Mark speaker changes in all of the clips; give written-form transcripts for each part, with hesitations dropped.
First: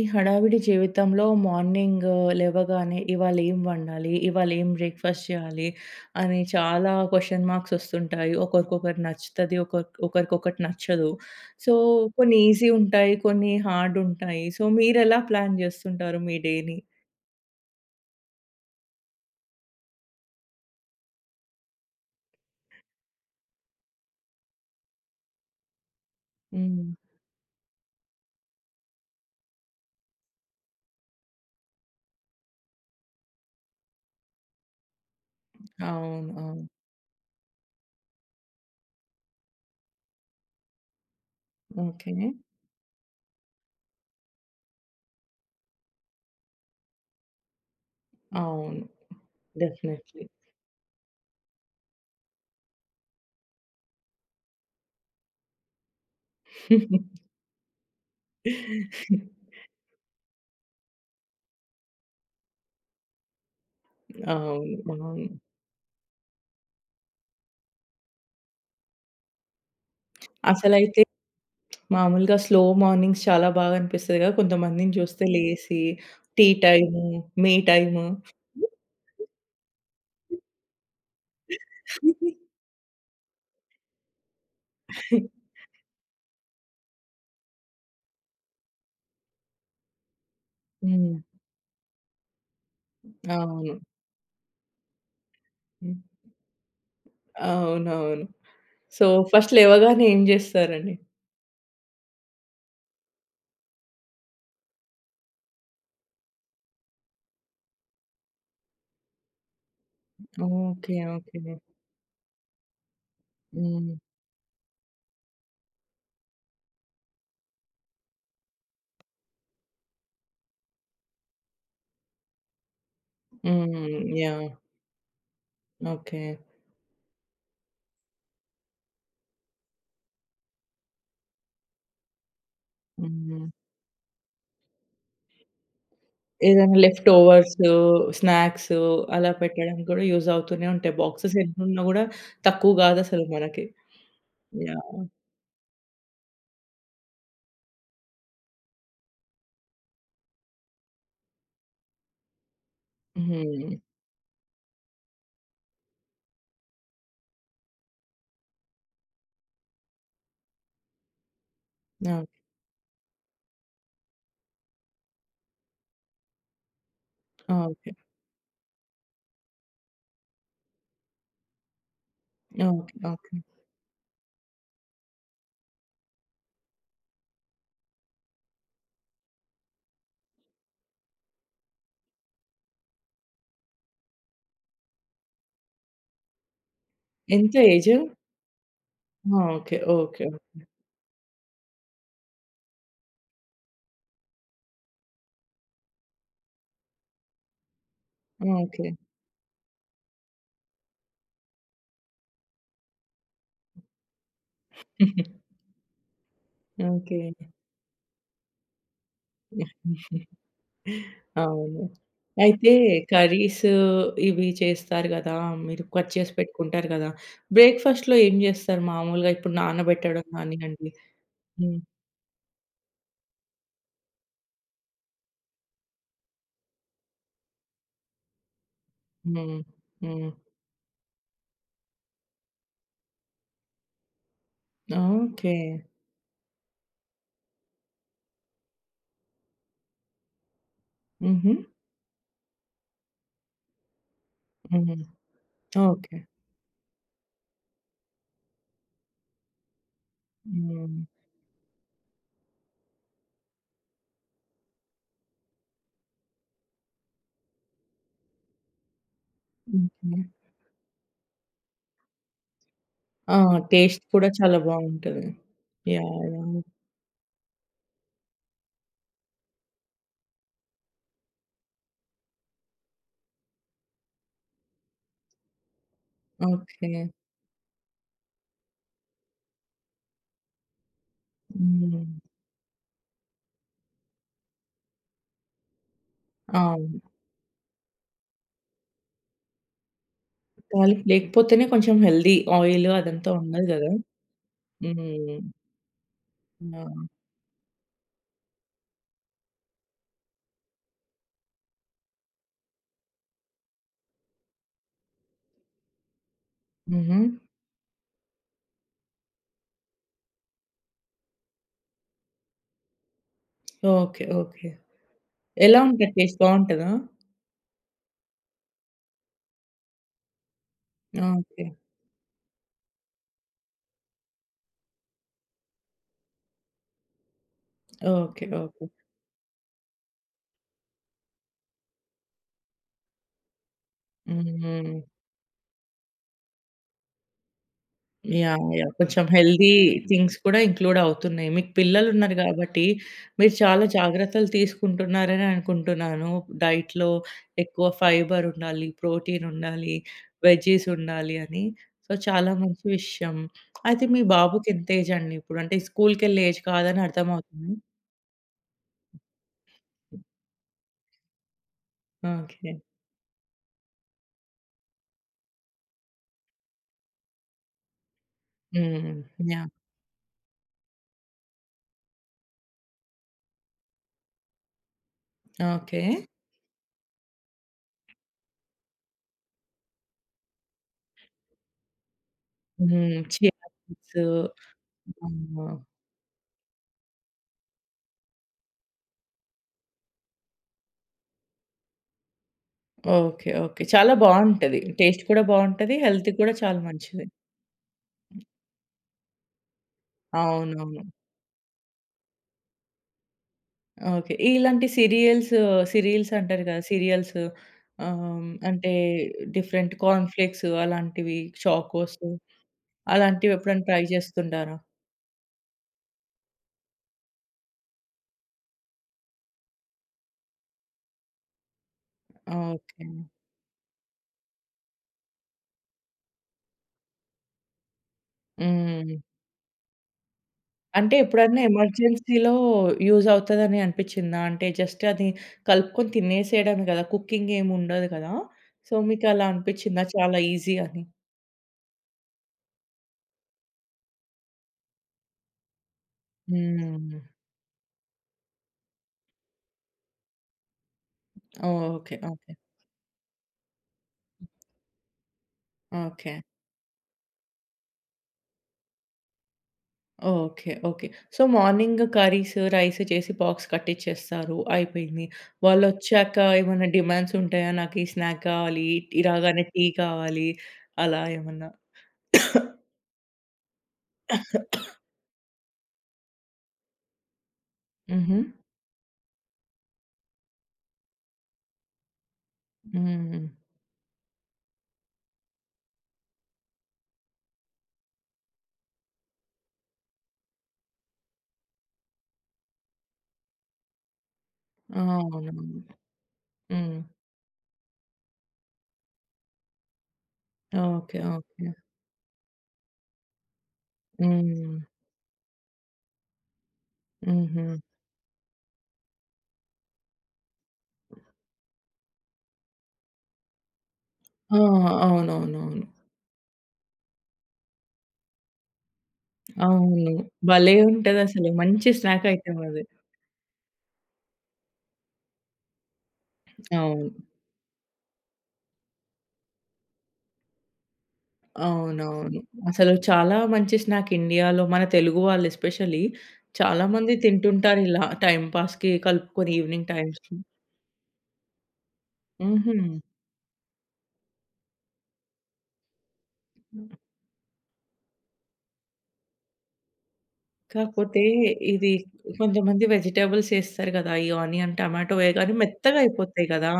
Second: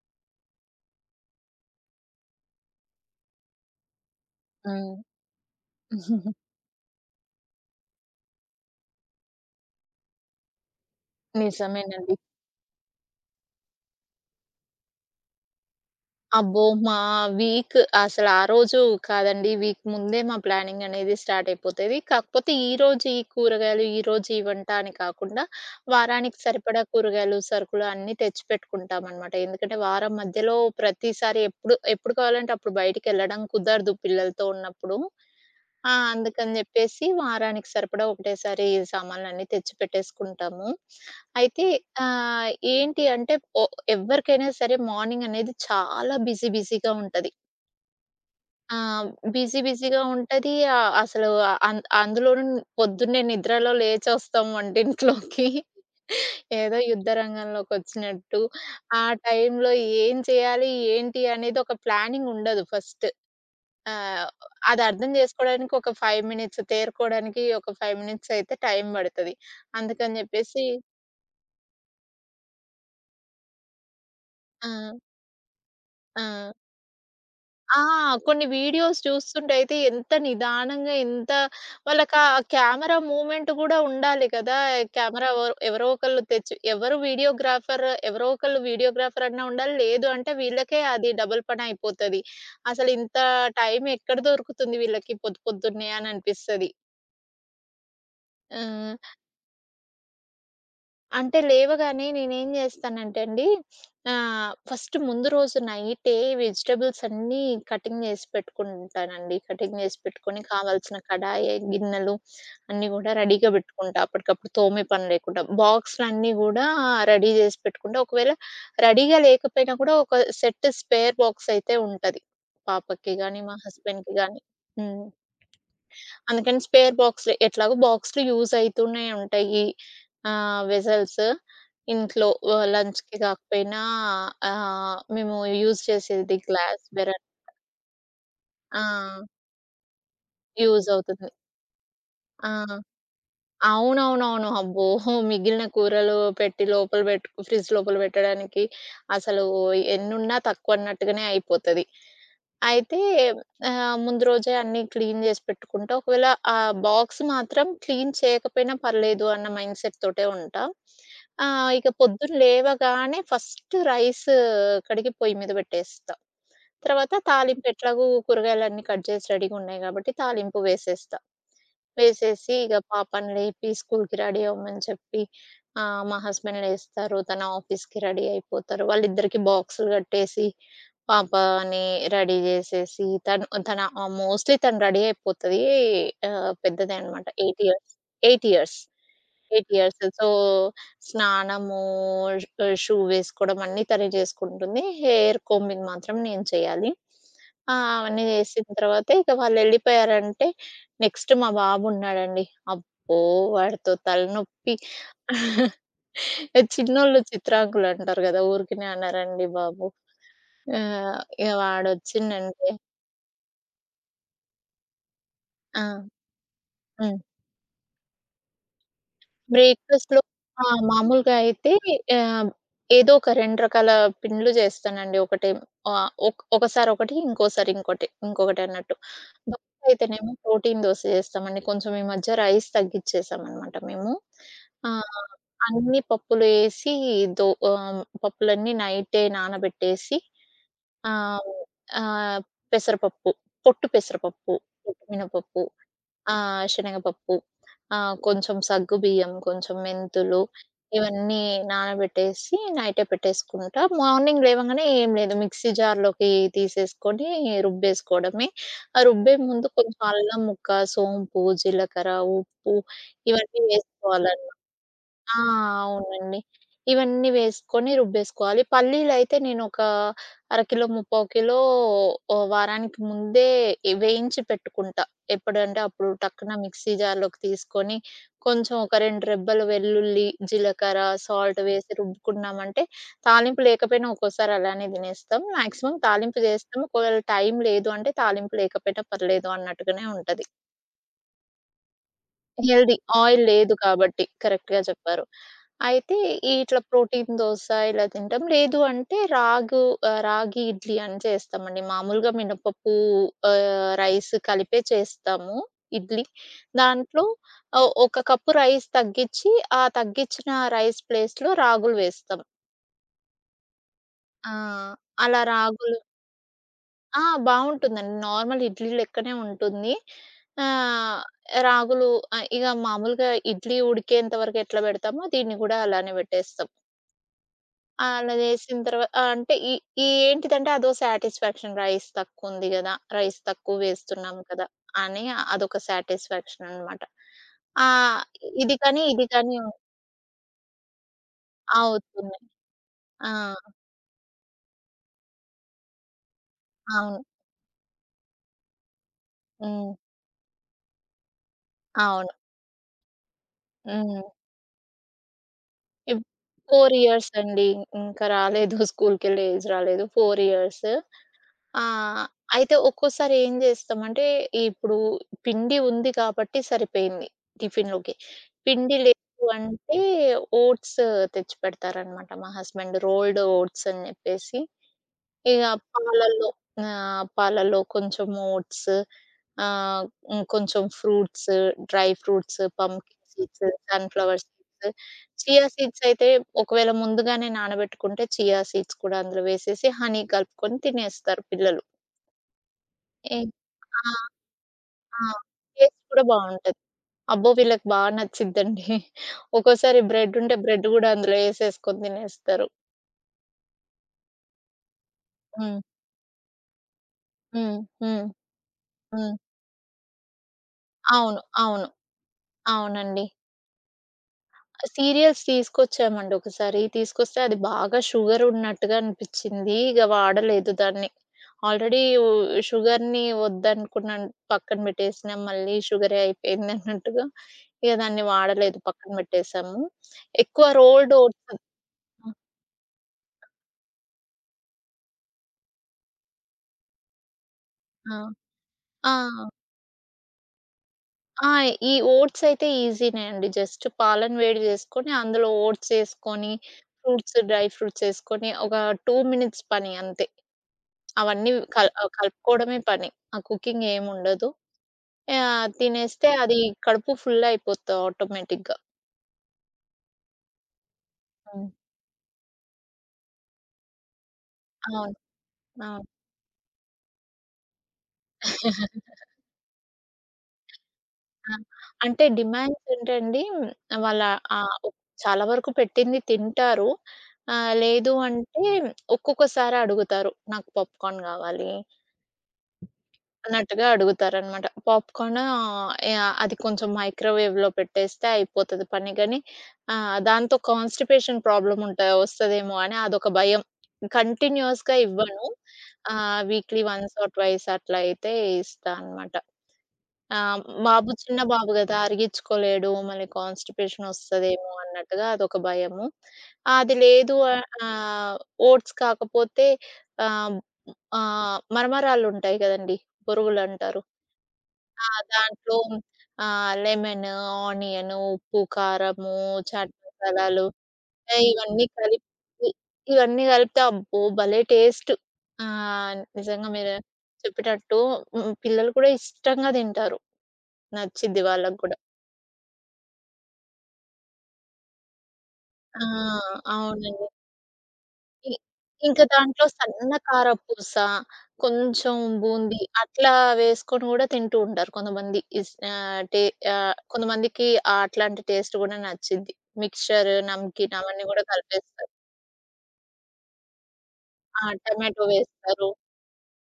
Speaker 1: ఈ హడావిడి జీవితంలో మార్నింగ్ లేవగానే ఇవాళ ఏం వండాలి? ఇవాళ ఏం
Speaker 2: హ్మ్.
Speaker 1: బ్రేక్‌ఫాస్ట్ చేయాలి? అని చాలా క్వెషన్ మార్క్స్ వస్తుంటాయి. ఒకరికొకరు నచ్చుతది. ఒకరికొకటి నచ్చదు. సో,
Speaker 2: నిజమేనండి.
Speaker 1: కొన్ని ఈజీ ఉంటాయి. కొన్ని హార్డ్ ఉంటాయి. సో, మీరెలా ప్లాన్ చేస్తుంటారు మీ
Speaker 2: అబ్బో!
Speaker 1: డేని?
Speaker 2: మా వీక్ అసలు ఆ రోజు కాదండి. వీక్ ముందే మా ప్లానింగ్ అనేది స్టార్ట్ అయిపోతది. కాకపోతే ఈరోజు ఈ కూరగాయలు, ఈరోజు ఈ వంట అని కాకుండా వారానికి సరిపడా
Speaker 1: హ్మ్.
Speaker 2: కూరగాయలు, సరుకులు అన్నీ తెచ్చిపెట్టుకుంటామనమాట. ఎందుకంటే వారం మధ్యలో ప్రతిసారి ఎప్పుడు కావాలంటే అప్పుడు బయటికెళ్ళడం కుదరదు పిల్లలతో ఉన్నప్పుడు. ఆ!
Speaker 1: అవును.
Speaker 2: అందుకని
Speaker 1: అవును.
Speaker 2: జెప్పేసి వారానికి సరిపడా ఒకటేసారి సామాన్లన్నీ తెచ్చిపెట్టేసుకుంటాము. అయితే
Speaker 1: ఓకే.
Speaker 2: ఏంటి అంటే ఒ ఎవ్వరికైనా సరే మార్నింగ్ అనేది చాలా బిజీ బిజీగా ఉంటది.
Speaker 1: అవును.
Speaker 2: ఆహ్, బిజీ బిజీగా
Speaker 1: డెఫినైట్‌లీ.
Speaker 2: ఉంటది. అసలు అందులోనూ పొద్దున్నే నిద్రలో లేచొస్తాం వంటింట్లోకి. ఏదో యుద్ధ రంగంలోకొచ్చినట్టు. ఆ టైంలో ఏం చేయాలి? ఏంటి? అనేది ఒక ప్లానింగ్ ఉండదు ఫస్ట్. ఆహ్,
Speaker 1: అవును.
Speaker 2: అది అర్థం
Speaker 1: అవును.
Speaker 2: చేసుకోవడానికి ఒక 5 మినిట్స్ తేరుకోవడానికి ఒక 5 మినిట్స్ అయితే టైం పడతది. అందుకని చెప్పేసి
Speaker 1: అసలైతే మామూలుగా స్లో మార్నింగ్స్ చాలా బాగా అనిపిస్తది కదా!
Speaker 2: ఆ!
Speaker 1: కొంతమందిని చూస్తే లేసి, టీ
Speaker 2: ఆ!
Speaker 1: టైము, మీ
Speaker 2: ఆ!
Speaker 1: టైము.
Speaker 2: కొన్ని వీడియోస్ చూస్తుంటే అయితే ఎంత నిదానంగా ఎంత వాళ్ళకి ఆ కెమెరా మూవ్‌మెంట్ కూడా ఉండాలి కదా! కెమెరా ఎవరో ఎవరో ఒకళ్ళు తెచ్చి ఎవరు వీడియోగ్రాఫర్ ఎవరో ఒకళ్ళు వీడియోగ్రాఫర్ అన్నా ఉండాలి. లేదు అంటే వీళ్ళకే అది
Speaker 1: హ్మ్.
Speaker 2: డబుల్ పని అయిపోతది. అసలు ఇంత
Speaker 1: అవును.
Speaker 2: టైం ఎక్కడ దొరుకుతుంది వీళ్ళకి పొద్దున్నే
Speaker 1: హ్మ్.
Speaker 2: అని అనిపిస్తది.
Speaker 1: అవునవును.
Speaker 2: ఆ!
Speaker 1: సో, ఫస్ట్ లేవగానే ఏం జేస్తారండి?
Speaker 2: అంటే లేవగానే నేనేం జేస్తానంటే అండి, ఫస్ట్ ముందు రోజు నైటే వెజిటబుల్స్ అన్నీ కటింగ్ జేసి పెట్టుకుంటానండి. కటింగ్ జేసి పెట్టుకొని
Speaker 1: ఓకే.
Speaker 2: కావాల్సిన
Speaker 1: ఓకే.
Speaker 2: కడాయి, గిన్నెలు అన్నీ గూడా రెడీగా
Speaker 1: హ్మ్.
Speaker 2: బెట్టుకుంటా. అప్పటికప్పుడు తోమే పని లేకుండా. బాక్సులన్నీ గూడా రెడీ జేసి పెట్టుకుంటా. ఒకవేళ రెడీగా లేకపోయినా కూడా ఒక సెట్ స్పేర్ బాక్స్ అయితే ఉంటది. పాపకి గానీ, మా
Speaker 1: హ్మ్.
Speaker 2: హస్బెండ్‌కి గానీ.
Speaker 1: యాహ్!
Speaker 2: హ్మ్.
Speaker 1: ఓకే.
Speaker 2: అందుకని స్పేర్ బాక్స్‌లే. ఎట్లాగో బాక్స్‌లు యూజ్ అయితూనే ఉంటాయి. వెసెల్స్ ఇంట్లో లంచ్‌కి
Speaker 1: హ్మ్.
Speaker 2: కాకపోయినా మేము యూజ్ చేసేది
Speaker 1: ఏదైనా లెఫ్ట్
Speaker 2: గ్లాస్‌వేర్.
Speaker 1: ఓవర్స్, స్నాక్స్
Speaker 2: ఆ!
Speaker 1: అలా పెట్టడానికి గూడా యూజ్ అవుతూనే
Speaker 2: యూజ్
Speaker 1: ఉంటాయి.
Speaker 2: అవుతుంది.
Speaker 1: బాక్సెస్ ఎన్నున్నా గూడా
Speaker 2: ఆ!
Speaker 1: తక్కువ గాదసలు మనకి.
Speaker 2: అవునవునవును. అబ్బో!
Speaker 1: యాహ్!
Speaker 2: మిగిలిన కూరలు పెట్టి లోపల బెట్టుకు ఫ్రిడ్జ్ లోపల బెట్టడానికి అసలు ఎన్నున్నా తక్కువన్నట్టుగానే అయిపోతది. అయితే
Speaker 1: హ్మ్.
Speaker 2: ముందు రోజే అన్నీ క్లీన్ జేసి పెట్టుకుంటా. ఒకవేళ ఆ బాక్స్ మాత్రం క్లీన్ చేయకపోయినా పర్లేదు అన్న మైండ్ సెట్ తోటే ఉంటా. ఇక
Speaker 1: ఆ!
Speaker 2: పొద్దున లేవగానే ఫస్ట్ రైస్ కడిగి పొయ్యి మీద బెట్టేస్తా. తర్వాత తాలింపు
Speaker 1: ఓకే.
Speaker 2: ఎట్లాగో కూరగాయలన్నీ కట్ జేసి రెడీగున్నాయి గాబట్టి తాలింపు వేసేస్తా. వేసేసి ఇగ
Speaker 1: ఓకే.
Speaker 2: పాపని
Speaker 1: ఓకే.
Speaker 2: లేపి స్కూల్‌కి రెడీ అవ్వమని చెప్పి మా హస్బెండ్ లేస్తారు. తను ఆఫీస్‌కి రెడీ అయిపోతారు. వాళ్ళిద్దరికీ బాక్సులు కట్టేసి, పాపని రెడీ చేసేసి, మోస్ట్‌లీ తను రెడీ అయిపోతది. పెద్దదే అనమాట.
Speaker 1: ఎంత
Speaker 2: 8 ఇయర్స్.
Speaker 1: ఏజు?
Speaker 2: 8 ఇయర్స్.
Speaker 1: ఆ! ఓకే.
Speaker 2: 8 ఇయర్స్.
Speaker 1: ఓకే.
Speaker 2: సో, స్నానము, షూ వేసుకోవడం అన్నీ తనే చేసుకుంటుంది. హెయిర్ కోంబింగ్ మాత్రం నేను చేయాలి. ఆ! అవన్నీ
Speaker 1: ఓకే.
Speaker 2: చేసిన
Speaker 1: ఓకే.
Speaker 2: తర్వాత ఇక వాళ్ళెళ్ళిపోయారంటే నెక్స్ట్ మా బాబున్నాడండి. అబ్బో! వాడితో తలనొప్పి.
Speaker 1: ఓకే.
Speaker 2: చిన్నోళ్ళు చిత్రాంకులంటారు గదా! ఊరికనే అనరండి బాబు. ఇగ
Speaker 1: అవును.
Speaker 2: వాడొచ్చిండంటే
Speaker 1: అయితే కర్రీస్ ఇవి చేస్తారు గదా!
Speaker 2: ఆ!
Speaker 1: మీరు కట్ చేసి పెట్టుకుంటారు గదా!
Speaker 2: హ్మ్.
Speaker 1: బ్రేక్‌ఫాస్ట్‌లో ఏం జేస్తారు మామూలుగా? ఇప్పుడు
Speaker 2: బ్రేక్‌ఫాస్ట్‌లో
Speaker 1: నానబెట్టడం
Speaker 2: ఆ!
Speaker 1: గానియండి.
Speaker 2: మామూలుగా అయితే
Speaker 1: హ్మ్.
Speaker 2: ఆహ్, ఏదో ఒక 2 రకాల పిండ్లు చేస్తానండి. ఒకటి ఆహ్, ఒక్ ఒకసారి ఒకటి, ఇంకోసారి ఇంకోటి, ఇంకొకటి అన్నట్టు.
Speaker 1: హ్మ్.
Speaker 2: దోస
Speaker 1: హ్మ్.
Speaker 2: అయితేనేమో ప్రోటీన్ దోస చేస్తామండి. కొంచెం ఈ మధ్య రైస్ తగ్గిచ్చేసామనమాట మేము. ఆహ్,
Speaker 1: ఓకే.
Speaker 2: అన్ని పప్పులు ఏసి పప్పులన్నీ నైటే నానబెట్టేసి ఆహ్,
Speaker 1: హుహు.
Speaker 2: ఆహ్, పెసరపప్పు, పొట్టు పెసరపప్పు,
Speaker 1: హ్మ్.
Speaker 2: పొట్టు మినపప్పు,
Speaker 1: ఓకే.
Speaker 2: ఆ! శనగపప్పు, కొంచెం సగ్గుబియ్యం, కొంచెం మెంతులు
Speaker 1: హ్మ్.
Speaker 2: ఇవన్నీ నానబెట్టేసి నైటే పెట్టేసుకుంటా. మార్నింగ్ లేవంగానే ఏం లేదు మిక్సీ జార్‌లోకి తీసేసుకొని రుబ్బేసుకోవడమే. ఆ రుబ్బే ముందు కొంచెం
Speaker 1: ఓకే.
Speaker 2: అల్లం ముక్క, సోంపు, జీలకర్ర, ఉప్పు
Speaker 1: ఆ!
Speaker 2: ఇవన్నీ
Speaker 1: టేస్ట్ కూడా
Speaker 2: వేసుకోవాలండి.
Speaker 1: చాలా బావుంటది.
Speaker 2: ఆ!
Speaker 1: యాహ్!
Speaker 2: అవునండి.
Speaker 1: యాహ్!
Speaker 2: ఇవన్నీ వేసుకొని రుబ్బేసుకోవాలి. పల్లీలైతే నేనొక అరకిలో, ముప్పావు కిలో వారానికి ముందే వేయించి పెట్టుకుంటా. ఎప్పుడంటే అప్పుడు టక్కున మిక్సీ
Speaker 1: ఓకే.
Speaker 2: జార్‌లోకి తీసుకొని, కొంచెం ఒక 2 రెబ్బలు వెల్లుల్లి, జీలకర్ర, సాల్ట్ వేసి
Speaker 1: హ్మ్.
Speaker 2: రుబ్బుకున్నామంటే, తాలింపు లేకపోయినా ఒక్కోసారి అలానే తినేస్తాం. మాక్సిమం తాలింపు చేస్తాం.
Speaker 1: అవును.
Speaker 2: ఒకవేళ టైం లేదు అంటే తాలింపు లేకపోయినా పర్లేదు అన్నట్టుగానే ఉంటది.
Speaker 1: తాలింపు లేకపోతేనే కొంచెం హెల్తీ. Oil
Speaker 2: healthy.
Speaker 1: అదంతా
Speaker 2: ఆయిల్
Speaker 1: ఉండదు
Speaker 2: లేదు
Speaker 1: గదా!
Speaker 2: కాబట్టి. కరెక్ట్‌గా చెప్పారు.
Speaker 1: హ్మ్.
Speaker 2: అయితే ఇట్లా
Speaker 1: ఆ!
Speaker 2: ప్రోటీన్ దోస ఇలా తింటాం. లేదు అంటే రాగి ఇడ్లీ అని చేస్తామండి. మామూలుగా మినపప్పు రైస్ కలిపే చేస్తాము ఇడ్లీ.
Speaker 1: హుహు.
Speaker 2: దాంట్లో ఒక కప్పు రైస్ తగ్గిచ్చి, ఆ తగ్గిచ్చిన రైస్ ప్లేస్‌లో రాగులు వేస్తాం.
Speaker 1: ఓకే.
Speaker 2: ఆ!
Speaker 1: ఓకే.
Speaker 2: అలా
Speaker 1: ఎలా
Speaker 2: రాగులు.
Speaker 1: ఉంటది టేస్ట్ బావుంటదా?
Speaker 2: ఆ! బావుంటుందండి. నార్మల్ ఇడ్లీ లెక్కనే ఉంటుంది. ఆహ్,
Speaker 1: ఓకే.
Speaker 2: రాగులు ఇగ మామూలుగా ఇడ్లీ ఉడికేంత వరకు ఎట్లా పెడతామో దీన్ని గూడా అలానే పెట్టేస్తాం. అలా
Speaker 1: ఓకే.
Speaker 2: చేసిన
Speaker 1: ఓకే.
Speaker 2: తర్వా ఆహ్, అంటే ఈ ఈ ఏంటిదంటే అదో సాటిస్ఫాక్షన్, రైస్ తక్కువుంది గదా! రైస్ తక్కువ వేస్తున్నాం కదా!
Speaker 1: హ్మ్.
Speaker 2: అని అదొక సాటిస్ఫాక్షన్ అనమాట. ఆ!
Speaker 1: యాహ్!
Speaker 2: ఇది
Speaker 1: యాహ్!
Speaker 2: కానీ,
Speaker 1: కొంచెం
Speaker 2: ఇది కానీ
Speaker 1: హెల్తీ థింగ్స్ కూడా ఇంక్లూడ్ అవుతున్నాయి. మీకు పిల్లలున్నారు
Speaker 2: అవుతున్నాయి.
Speaker 1: గాబట్టి,
Speaker 2: ఆ!
Speaker 1: మీరు చాలా జాగ్రత్తలు తీసుకుంటున్నారని అనుకుంటున్నాను. డైట్‌లో
Speaker 2: అవును.
Speaker 1: ఎక్కువ ఫైబర్ ఉండాలి, ప్రోటీన్
Speaker 2: హ్మ్.
Speaker 1: ఉండాలి, వెజ్జీస్ ఉండాలి అని. సో,
Speaker 2: అవును.
Speaker 1: చాలా మంచి విషయం. అయితే మీ
Speaker 2: హ్మ్.
Speaker 1: బాబుకి ఎంత ఏజ్ అండి ఇప్పుడు? అంటే
Speaker 2: ఇవ్
Speaker 1: స్కూల్‌కెళ్ళే ఏజ్
Speaker 2: 4
Speaker 1: కాదని
Speaker 2: ఇయర్స్ అండి.
Speaker 1: అర్థమవుతుంది.
Speaker 2: ఇంకా రాలేదు, స్కూల్‌కెళ్ళే ఏజ్ రాలేదు. 4 ఇయర్స్. ఆహ్,
Speaker 1: ఓకే.
Speaker 2: అయితే ఒక్కోసారి ఏం జేస్తామంటే, ఇప్పుడు పిండి ఉంది కాబట్టి సరిపోయింది టిఫిన్‌లోకి. పిండి
Speaker 1: హ్మ్.
Speaker 2: లేదు
Speaker 1: యాహ్!
Speaker 2: అంటే ఓట్స్ తెచ్చిపెడతారనమాట మా హస్బెండ్. రోల్డ్ ఓట్స్ అని జెప్పేసి ఇగ
Speaker 1: ఓకే.
Speaker 2: పాలల్లో ఆ! పాలల్లో కొంచెం ఓట్స్, ఆహ్, హ్మ్. కొంచెం ఫ్రూట్స్, డ్రై ఫ్రూట్స్,
Speaker 1: హ్మ్.
Speaker 2: Pumpkin
Speaker 1: chia
Speaker 2: seeds, sunflower
Speaker 1: seeds.
Speaker 2: Seeds, chia
Speaker 1: అవును.
Speaker 2: సీడ్స్ అయితే ఒకవేళ ముందుగానే నానబెట్టుకుంటే చియా సీడ్స్ కూడా అందులో వేసేసి హనీ కలుపుకొని తినేస్తారు పిల్లలు. ఏ
Speaker 1: ఓకే. ఓకే. చాలా
Speaker 2: ఆ!
Speaker 1: బావుంటది. టేస్ట్
Speaker 2: ఆ!
Speaker 1: కూడా బావుంటది.
Speaker 2: టేస్ట్ కూడా
Speaker 1: హెల్త్ కూడా చాలా
Speaker 2: బావుంటది.
Speaker 1: మంచిది.
Speaker 2: అబ్బో! వీళ్ళకి బా నచ్చిద్దండి. ఒక్కోసారి బ్రెడ్ ఉంటే బ్రెడ్
Speaker 1: అవునవును.
Speaker 2: గూడా అందులో ఏసేసుకొని తినేస్తారు.
Speaker 1: ఓకే. ఇలాంటి సీరియల్స్,
Speaker 2: హ్మ్.
Speaker 1: సీరియల్స్ అంటారు కదా! సీరియల్స్
Speaker 2: హ్మ్. హ్మ్.
Speaker 1: అంటే
Speaker 2: హ్మ్.
Speaker 1: డిఫరెంట్ కార్న్ ఫ్లేక్స్ అలాంటివి,
Speaker 2: అవును. అవును.
Speaker 1: చాకోస్
Speaker 2: అవునండి.
Speaker 1: అలాంటివి ఎప్పుడైనా ట్రై చేస్తుంటారా?
Speaker 2: సీరియల్స్ తీసుకొచ్చామండి ఒకసారి. తీసుకొస్తే అది బాగా షుగర్ ఉన్నట్టుగా అనిపిచ్చింది. ఇగ వాడలేదు దాన్ని. ఆల్రెడీ ఉ
Speaker 1: ఓకే.
Speaker 2: షుగర్‌ని వద్దనుకున్నాను. పక్కన పెట్టేసినాం. మళ్ళీ షుగరే అయిపోయింది అన్నట్టుగా ఇగ దాన్ని వాడలేదు. పక్కన
Speaker 1: హ్మ్.
Speaker 2: పెట్టేసాము. ఎక్కువ
Speaker 1: అంటే
Speaker 2: రోల్డ్ ఓట్స్.
Speaker 1: ఎప్పుడన్నా ఎమర్జెన్సీలో యూజ్ అవుతదని అనిపిచ్చిందా? అంటే జస్ట్ అది కలుపుకొని తినేసేయడమే కదా! కుకింగ్ ఏమి ఉండదు
Speaker 2: ఆ!
Speaker 1: కదా! సో,
Speaker 2: ఆ!
Speaker 1: మీకలా అనిపిచ్చిందా చాలా ఈజీ అని?
Speaker 2: ఆ! ఈ ఓట్స్ అయితే ఈజీనే అండి. జస్ట్ పాలను వేడి జేసుకొని, అందులో ఓట్స్ ఏసుకొని,
Speaker 1: హ్మ్.
Speaker 2: ఫ్రూట్స్ డ్రై ఫ్రూట్స్ ఏసుకొని, ఒక 2 మినిట్స్ పని అంతే. అవన్నీ
Speaker 1: ఓకే. ఓకే.
Speaker 2: కలుపుకోవడమే పని. ఆ కుకింగ్ ఏముండదు. తినేస్తే
Speaker 1: ఓకే.
Speaker 2: అది కడుపు ఫుల్ అయిపోద్ది ఆటోమేటిక్‌గా.
Speaker 1: ఓకే. ఓకే. సో,
Speaker 2: హ్మ్.
Speaker 1: మార్నింగ్ కర్రీస్, రైస్ చేసి బాక్స్ కట్టిచ్చేస్తారు.
Speaker 2: అవును.
Speaker 1: అయిపోయింది.
Speaker 2: అవును.
Speaker 1: వాళ్ళొచ్చాక ఏమన్నా డిమాండ్స్ ఉంటాయా? నాకు ఈ స్నాక్ కావాలి, టీ రాగానే టీ కావాలి అలా
Speaker 2: ఆ!
Speaker 1: ఏమన్నా?
Speaker 2: అంటే డిమాండ్స్ ఏంటండి వాళ్ళ ఆహ్, చాలా వరకు పెట్టింది తింటారు. లేదు
Speaker 1: హుహు.
Speaker 2: అంటే ఒక్కొక్కసారి అడుగుతారు. నాకు పాప్‌కార్న్ కావాలి
Speaker 1: హ్మ్.
Speaker 2: అన్నట్టుగా అడుగుతారనమాట. పాప్‌కార్న్, యాహ్, అది కొంచెం మైక్రోవేవ్‌లో పెట్టేస్తే అయిపోతది పని గాని, దాంతో కాన్‌స్టిపేషన్ ప్రాబ్లమ్ వస్తదేమో అని అదొక భయం. కంటిన్యూయస్‌గా ఇవ్వను.
Speaker 1: అవునవును.
Speaker 2: వీక్లీ
Speaker 1: హ్మ్.
Speaker 2: వన్స్ ఆర్ ట్వైస్ అట్లా అయితే ఇస్తా అనమాట. ఆహ్, బాబు
Speaker 1: ఓకే.
Speaker 2: చిన్న
Speaker 1: ఓకే.
Speaker 2: బాబు గదా! అరిగించుకోలేడు. మళ్ళీ కాన్‌స్టిపేషన్ వస్తదేమో
Speaker 1: హ్మ్.
Speaker 2: అన్నట్టుగా అదొక భయము. అది లేదు
Speaker 1: హుహు.
Speaker 2: ఆహ్, ఆహ్, ఓట్స్ కాకపోతే ఆహ్, ఆహ్, మరమరాలుంటాయి గదండీ! బొరుగులంటారు.
Speaker 1: ఆ!
Speaker 2: ఆ!
Speaker 1: అవునవునవును.
Speaker 2: దాంట్లో లెమన్, ఆనియన్, ఉప్పు, కారము, చాట్
Speaker 1: అవును.
Speaker 2: మసాలాలు,
Speaker 1: భలే ఉంటదసలు.
Speaker 2: ఇవన్నీ
Speaker 1: మంచి స్నాక్ ఐటెం
Speaker 2: కలిపి,
Speaker 1: అది.
Speaker 2: ఇవన్నీ కలిపితే అబ్బో! భలే టేస్ట్. ఆ! నిజంగా మీరు
Speaker 1: అవును.
Speaker 2: చెప్పేటట్టు, హ్మ్, పిల్లలు కూడా ఇష్టంగా తింటారు. నచ్చిద్ది వాళ్ళకి కూడా.
Speaker 1: అవునవును. అసలు చాలా మంచి స్నాక్ ఇండియాలో మన తెలుగు వాళ్ళు
Speaker 2: ఆ!
Speaker 1: ఎస్పెషల్లీ చాలామంది
Speaker 2: అవునండి.
Speaker 1: తింటుంటారు ఇలా టైమ్
Speaker 2: ఇ
Speaker 1: పాస్‌కి
Speaker 2: ఇంకా
Speaker 1: కలుపుకొని
Speaker 2: దాంట్లో
Speaker 1: ఈవినింగ్
Speaker 2: సన్న
Speaker 1: టైమ్స్.
Speaker 2: కారపూస, కొంచెం
Speaker 1: హుహు.
Speaker 2: బూంది అట్లా వేసుకొని గూడా తింటూ ఉంటారు కొంతమంది. ఇస్ ఆహ్, టే ఆహ్, కొంతమందికి అట్లాంటి టేస్ట్ గూడా నచ్చిద్ది. మిక్స్చర్, నమ్కీన్
Speaker 1: కాకపోతే
Speaker 2: అవన్నీ గూడా
Speaker 1: ఇది
Speaker 2: కలిపేస్తారు.
Speaker 1: కొంతమంది వెజిటబుల్స్ ఎస్తారు గదా! ఈ
Speaker 2: ఆ!
Speaker 1: ఆనియన్, టమాటో
Speaker 2: టమాటో
Speaker 1: వేయగానే
Speaker 2: వేస్తారు.
Speaker 1: మెత్తగా అయిపోతాయి గదా!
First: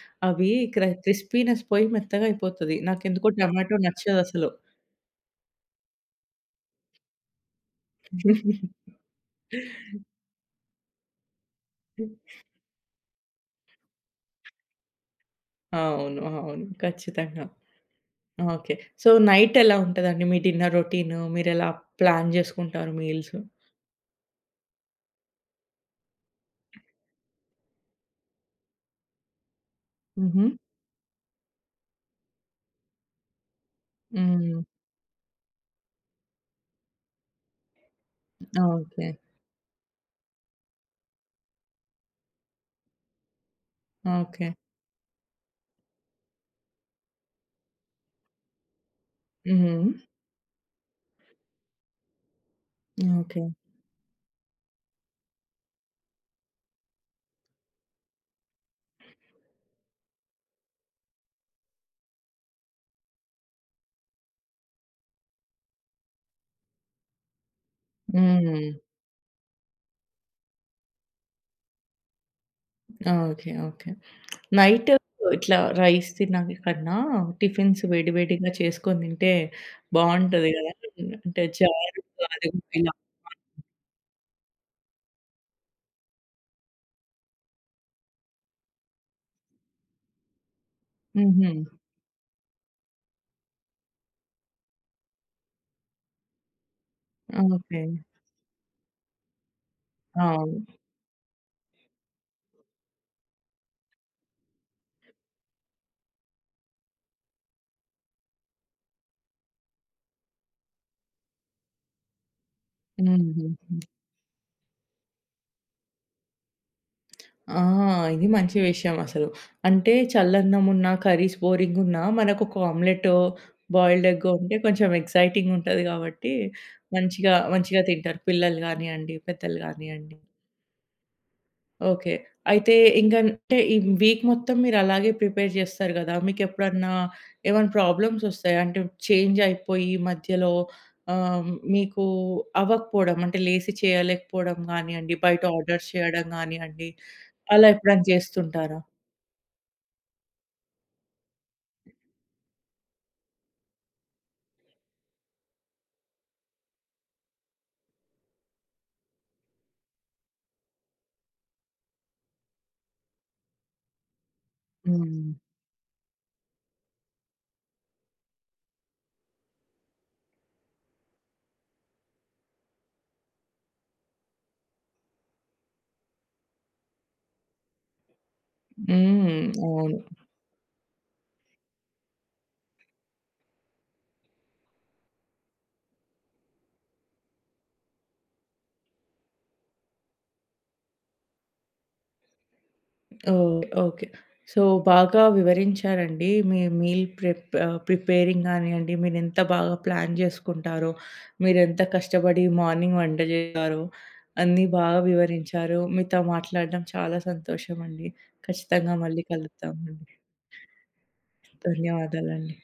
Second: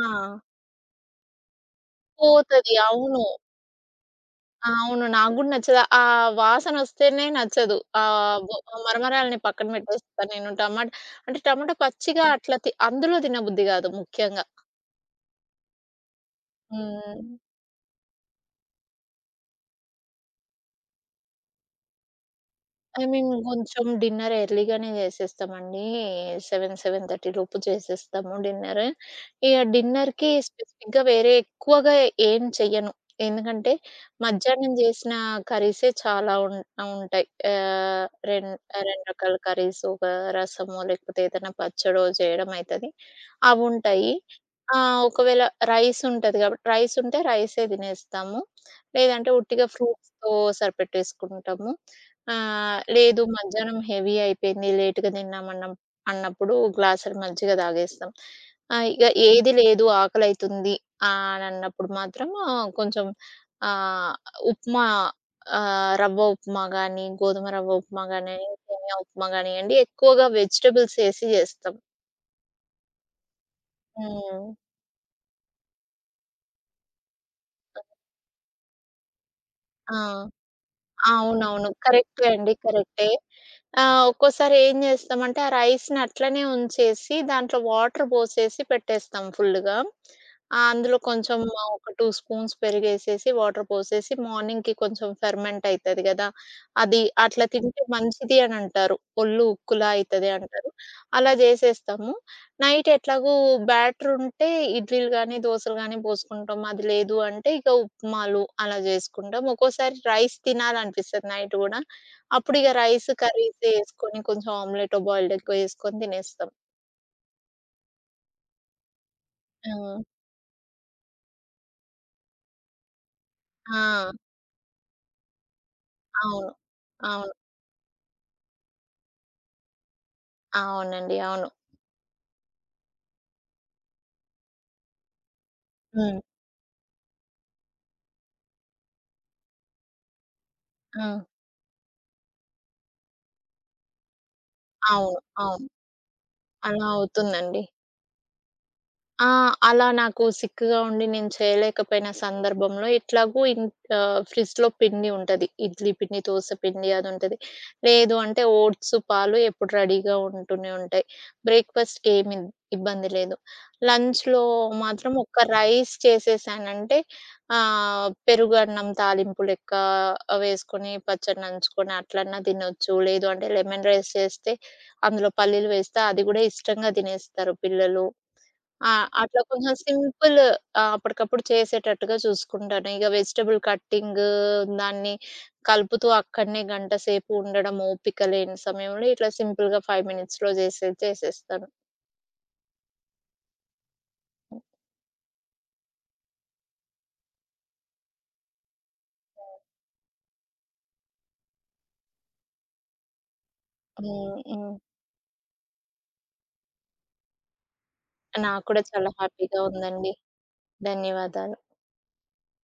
Speaker 2: ఆ!
Speaker 1: అవి క్రిస్పీనెస్ పోయి మెత్తగా
Speaker 2: పోతది.
Speaker 1: అయిపోతది.
Speaker 2: అవును.
Speaker 1: నాకెందుకో టమాటో నచ్చదసలు.
Speaker 2: అవును. నాకు గూడా నచ్చదు. ఆ వాసనొస్తేనే నచ్చదు. ఆహ్, బొ మరమరాలని పక్కన పెట్టేస్తా నేను. అంటే టమాటా పచ్చిగా అట్లా అందులో తినబుద్ధి గాదు ముఖ్యంగా.
Speaker 1: అవును. అవును.
Speaker 2: హ్మ్.
Speaker 1: ఖచ్చితంగా. ఓకే. సో, నైట్ ఎలా ఉంటదండి మీ డిన్నర్ రొటీను? మీరెలా ప్లాన్ జేసుకుంటారు
Speaker 2: ఆ! మేము
Speaker 1: మీల్స్?
Speaker 2: కొంచెం డిన్నర్ ఎర్లీగానే చేసేస్తామండి. 7, 7:30 లోపు చేసేస్తాము డిన్నర్. ఇగ డిన్నర్‌కి
Speaker 1: హుహు.
Speaker 2: స్పెసిఫిక్‌గా వేరే ఎక్కువగా ఏం చెయ్యను. ఎందుకంటే
Speaker 1: హ్మ్.
Speaker 2: మధ్యాహ్నం చేసిన కర్రీసే చాలా ఉంటాయి. ఆహ్, రెం 2
Speaker 1: ఓకే.
Speaker 2: రకాల కర్రీస్, ఒక రసమో లేకపోతే ఏదైనా పచ్చడో చేయడం అయితది. అవుంటాయి.
Speaker 1: ఓకే.
Speaker 2: ఒకవేళ రైస్ ఉంటది కాబట్టి, రైస్ ఉంటే రైసే తినేస్తాము. లేదంటే ఉట్టిగా
Speaker 1: హ్మ్.
Speaker 2: ఫ్రూట్స్‌తో సరిపెట్టేసుకుంటాము. లేదు,
Speaker 1: ఓకే.
Speaker 2: మధ్యాహ్నం హెవీ అయిపోయింది, లేట్‌గా తిన్నామన్నం అన్నప్పుడు గ్లాసుడు మజ్జిగ తాగేస్తాం. ఇగ ఏది లేదు ఆకలైతుంది అనన్నప్పుడు మాత్రం ఆ, కొంచెం ఆహ్, ఉప్మా, రవ్వ ఉప్మా గానీ, గోధుమ రవ్వ ఉప్మా గానీ,
Speaker 1: హ్మ్.
Speaker 2: సేమియా ఉప్మా గానియండి ఎక్కువగా వెజిటబుల్స్ ఏసి జేస్తాం.
Speaker 1: ఓకే. ఓకే.
Speaker 2: హ్మ్.
Speaker 1: నైట్ ఇట్లా రైస్ తిన్నాక కన్నా టిఫిన్స్ వేడి వేడిగా చేసుకొని తింటే
Speaker 2: ఆ!
Speaker 1: బావుంటది గదా! అంటే
Speaker 2: అవునవును. కరెక్టే
Speaker 1: జారుగా అది
Speaker 2: అండి.
Speaker 1: ఇలా.
Speaker 2: కరెక్టే. ఆ! ఒక్కోసారి ఏం జేస్తామంటే, ఆ రైస్‌ని అట్లనే ఉంచేసి, దాంట్లో వాటర్ బోసేసి పెట్టేస్తాం ఫుల్లుగా. అందులో కొంచెం
Speaker 1: హుహు.
Speaker 2: ఒక 2 స్పూన్స్ పెరుగేసేసి, వాటర్ పోసేసి, మార్నింగ్‌కి కొంచెం ఫెర్మెంట్ అయితది గదా! అది అట్లా
Speaker 1: ఓకే.
Speaker 2: తింటే మంచిది అనంటారు. ఒళ్ళు ఉక్కులా అయితది అంటారు.
Speaker 1: అవును.
Speaker 2: అలా జేసేస్తాము. నైట్ ఎట్లాగూ బ్యాటరుంటే ఇడ్లీలు గానీ, దోసలు గానీ బోసుకుంటాం. అది లేదు అంటే, ఇక ఉప్మాలు అలా జేసుకుంటాం. ఒక్కోసారి రైస్ తినాలనిపిస్తది నైట్ గూడా. అప్పుడు ఇగ రైస్
Speaker 1: హుహు.
Speaker 2: కర్రీసే యేసుకొని కొంచెం ఆమ్లెటో, బాయిల్డ్ ఎగ్గో యేసుకొని తినేస్తాం.
Speaker 1: ఆ! ఇది మంచి విషయం అసలు. అంటే
Speaker 2: హ్మ్.
Speaker 1: చల్లన్నమున్నా, కర్రీస్ బోరింగున్నా మనకొక ఆమ్లెటో, బాయిల్డ్
Speaker 2: ఆ!
Speaker 1: ఎగ్గో ఉంటే కొంచెం ఎక్సైటింగుంటది కాబట్టి
Speaker 2: అవును. అవును.
Speaker 1: మంచిగా, మంచిగా తింటారు పిల్లలు గానియండి, పెద్దలు గానియండి.
Speaker 2: అవునండి. అవును.
Speaker 1: ఓకే. అయితే ఇంకంటే ఈ వీక్ మొత్తం మీరలాగే ప్రిపేర్ జేస్తారు గదా!
Speaker 2: హ్మ్.
Speaker 1: మీకెప్పుడన్నా ఏమైనా ప్రాబ్లమ్సొస్తాయా? అంటే చేంజ్ అయిపోయి మధ్యలో
Speaker 2: హ్మ్.
Speaker 1: ఆహ్, మీకు అవ్వకపోవడం అంటే లేసి చేయలేకపోవడం గానియండి,
Speaker 2: అవును.
Speaker 1: బయట
Speaker 2: అవును.
Speaker 1: ఆర్డర్స్ చేయడం గానియండి,
Speaker 2: అలా అవుతుందండి.
Speaker 1: అలా ఎప్పుడైనా చేస్తుంటారా?
Speaker 2: ఆ! అలా నాకు సిక్కుగా ఉండి నేను చేయలేకపోయిన సందర్భంలో ఎట్లాగో ఫ్రిడ్జ్‌లో పిండి ఉంటది. ఇడ్లీ పిండి, దోస పిండి అది ఉంటది. లేదు అంటే ఓట్స్, పాలు ఎప్పుడు రెడీగా ఉంటూనే ఉంటాయి. బ్రేక్‌ఫాస్ట్‌కి ఏమి ఇబ్బంది లేదు. లంచ్‌లో మాత్రం
Speaker 1: హ్మ్.
Speaker 2: ఒక్క రైస్ చేసేసానంటే పెరుగన్నం తాలింపు లెక్క వేసుకొని, పచ్చడి నంచుకొని అట్లన్నా తినొచ్చు. లేదు అంటే లెమన్ రైస్ చేస్తే అందులో పల్లీలు వేస్తే అది గూడా ఇష్టంగా తినేస్తారు పిల్లలు. ఆ! అట్లా
Speaker 1: హ్మ్.
Speaker 2: కొంచెం
Speaker 1: అవును.
Speaker 2: సింపుల్, అప్పటికప్పుడు చేసేటట్టుగా చూసుకుంటాను. ఇగ వెజిటబుల్ కట్టింగ్, దాన్ని కలుపుతూ అక్కడనే గంట సేపు ఉండడం ఓపిక లేని సమయంలో ఇట్లా సింపుల్‌గా 5 మినిట్స్‌లో చేసేది చేసేస్తాను.
Speaker 1: ఓహ్! ఓకే. సో, బాగా వివరించారండి. మీ మీల్ ప్రిపేరింగ్ గానియండి, మీరెంత బాగా ప్లాన్ జేసుకుంటారో, మీరెంత కష్టపడి మార్నింగ్ వంట జేస్తారో,
Speaker 2: హ్మ్.
Speaker 1: అన్నీ
Speaker 2: హ్మ్.
Speaker 1: బాగా వివరించారు. మీతో మాట్లాడడం చాలా సంతోషమండి.
Speaker 2: నాకు కూడా
Speaker 1: ఖచ్చితంగా
Speaker 2: చాలా
Speaker 1: మళ్ళీ
Speaker 2: హ్యాపీగా
Speaker 1: కలుద్దామండి.
Speaker 2: ఉందండి. ధన్యవాదాలు.
Speaker 1: ధన్యవాదాలండి.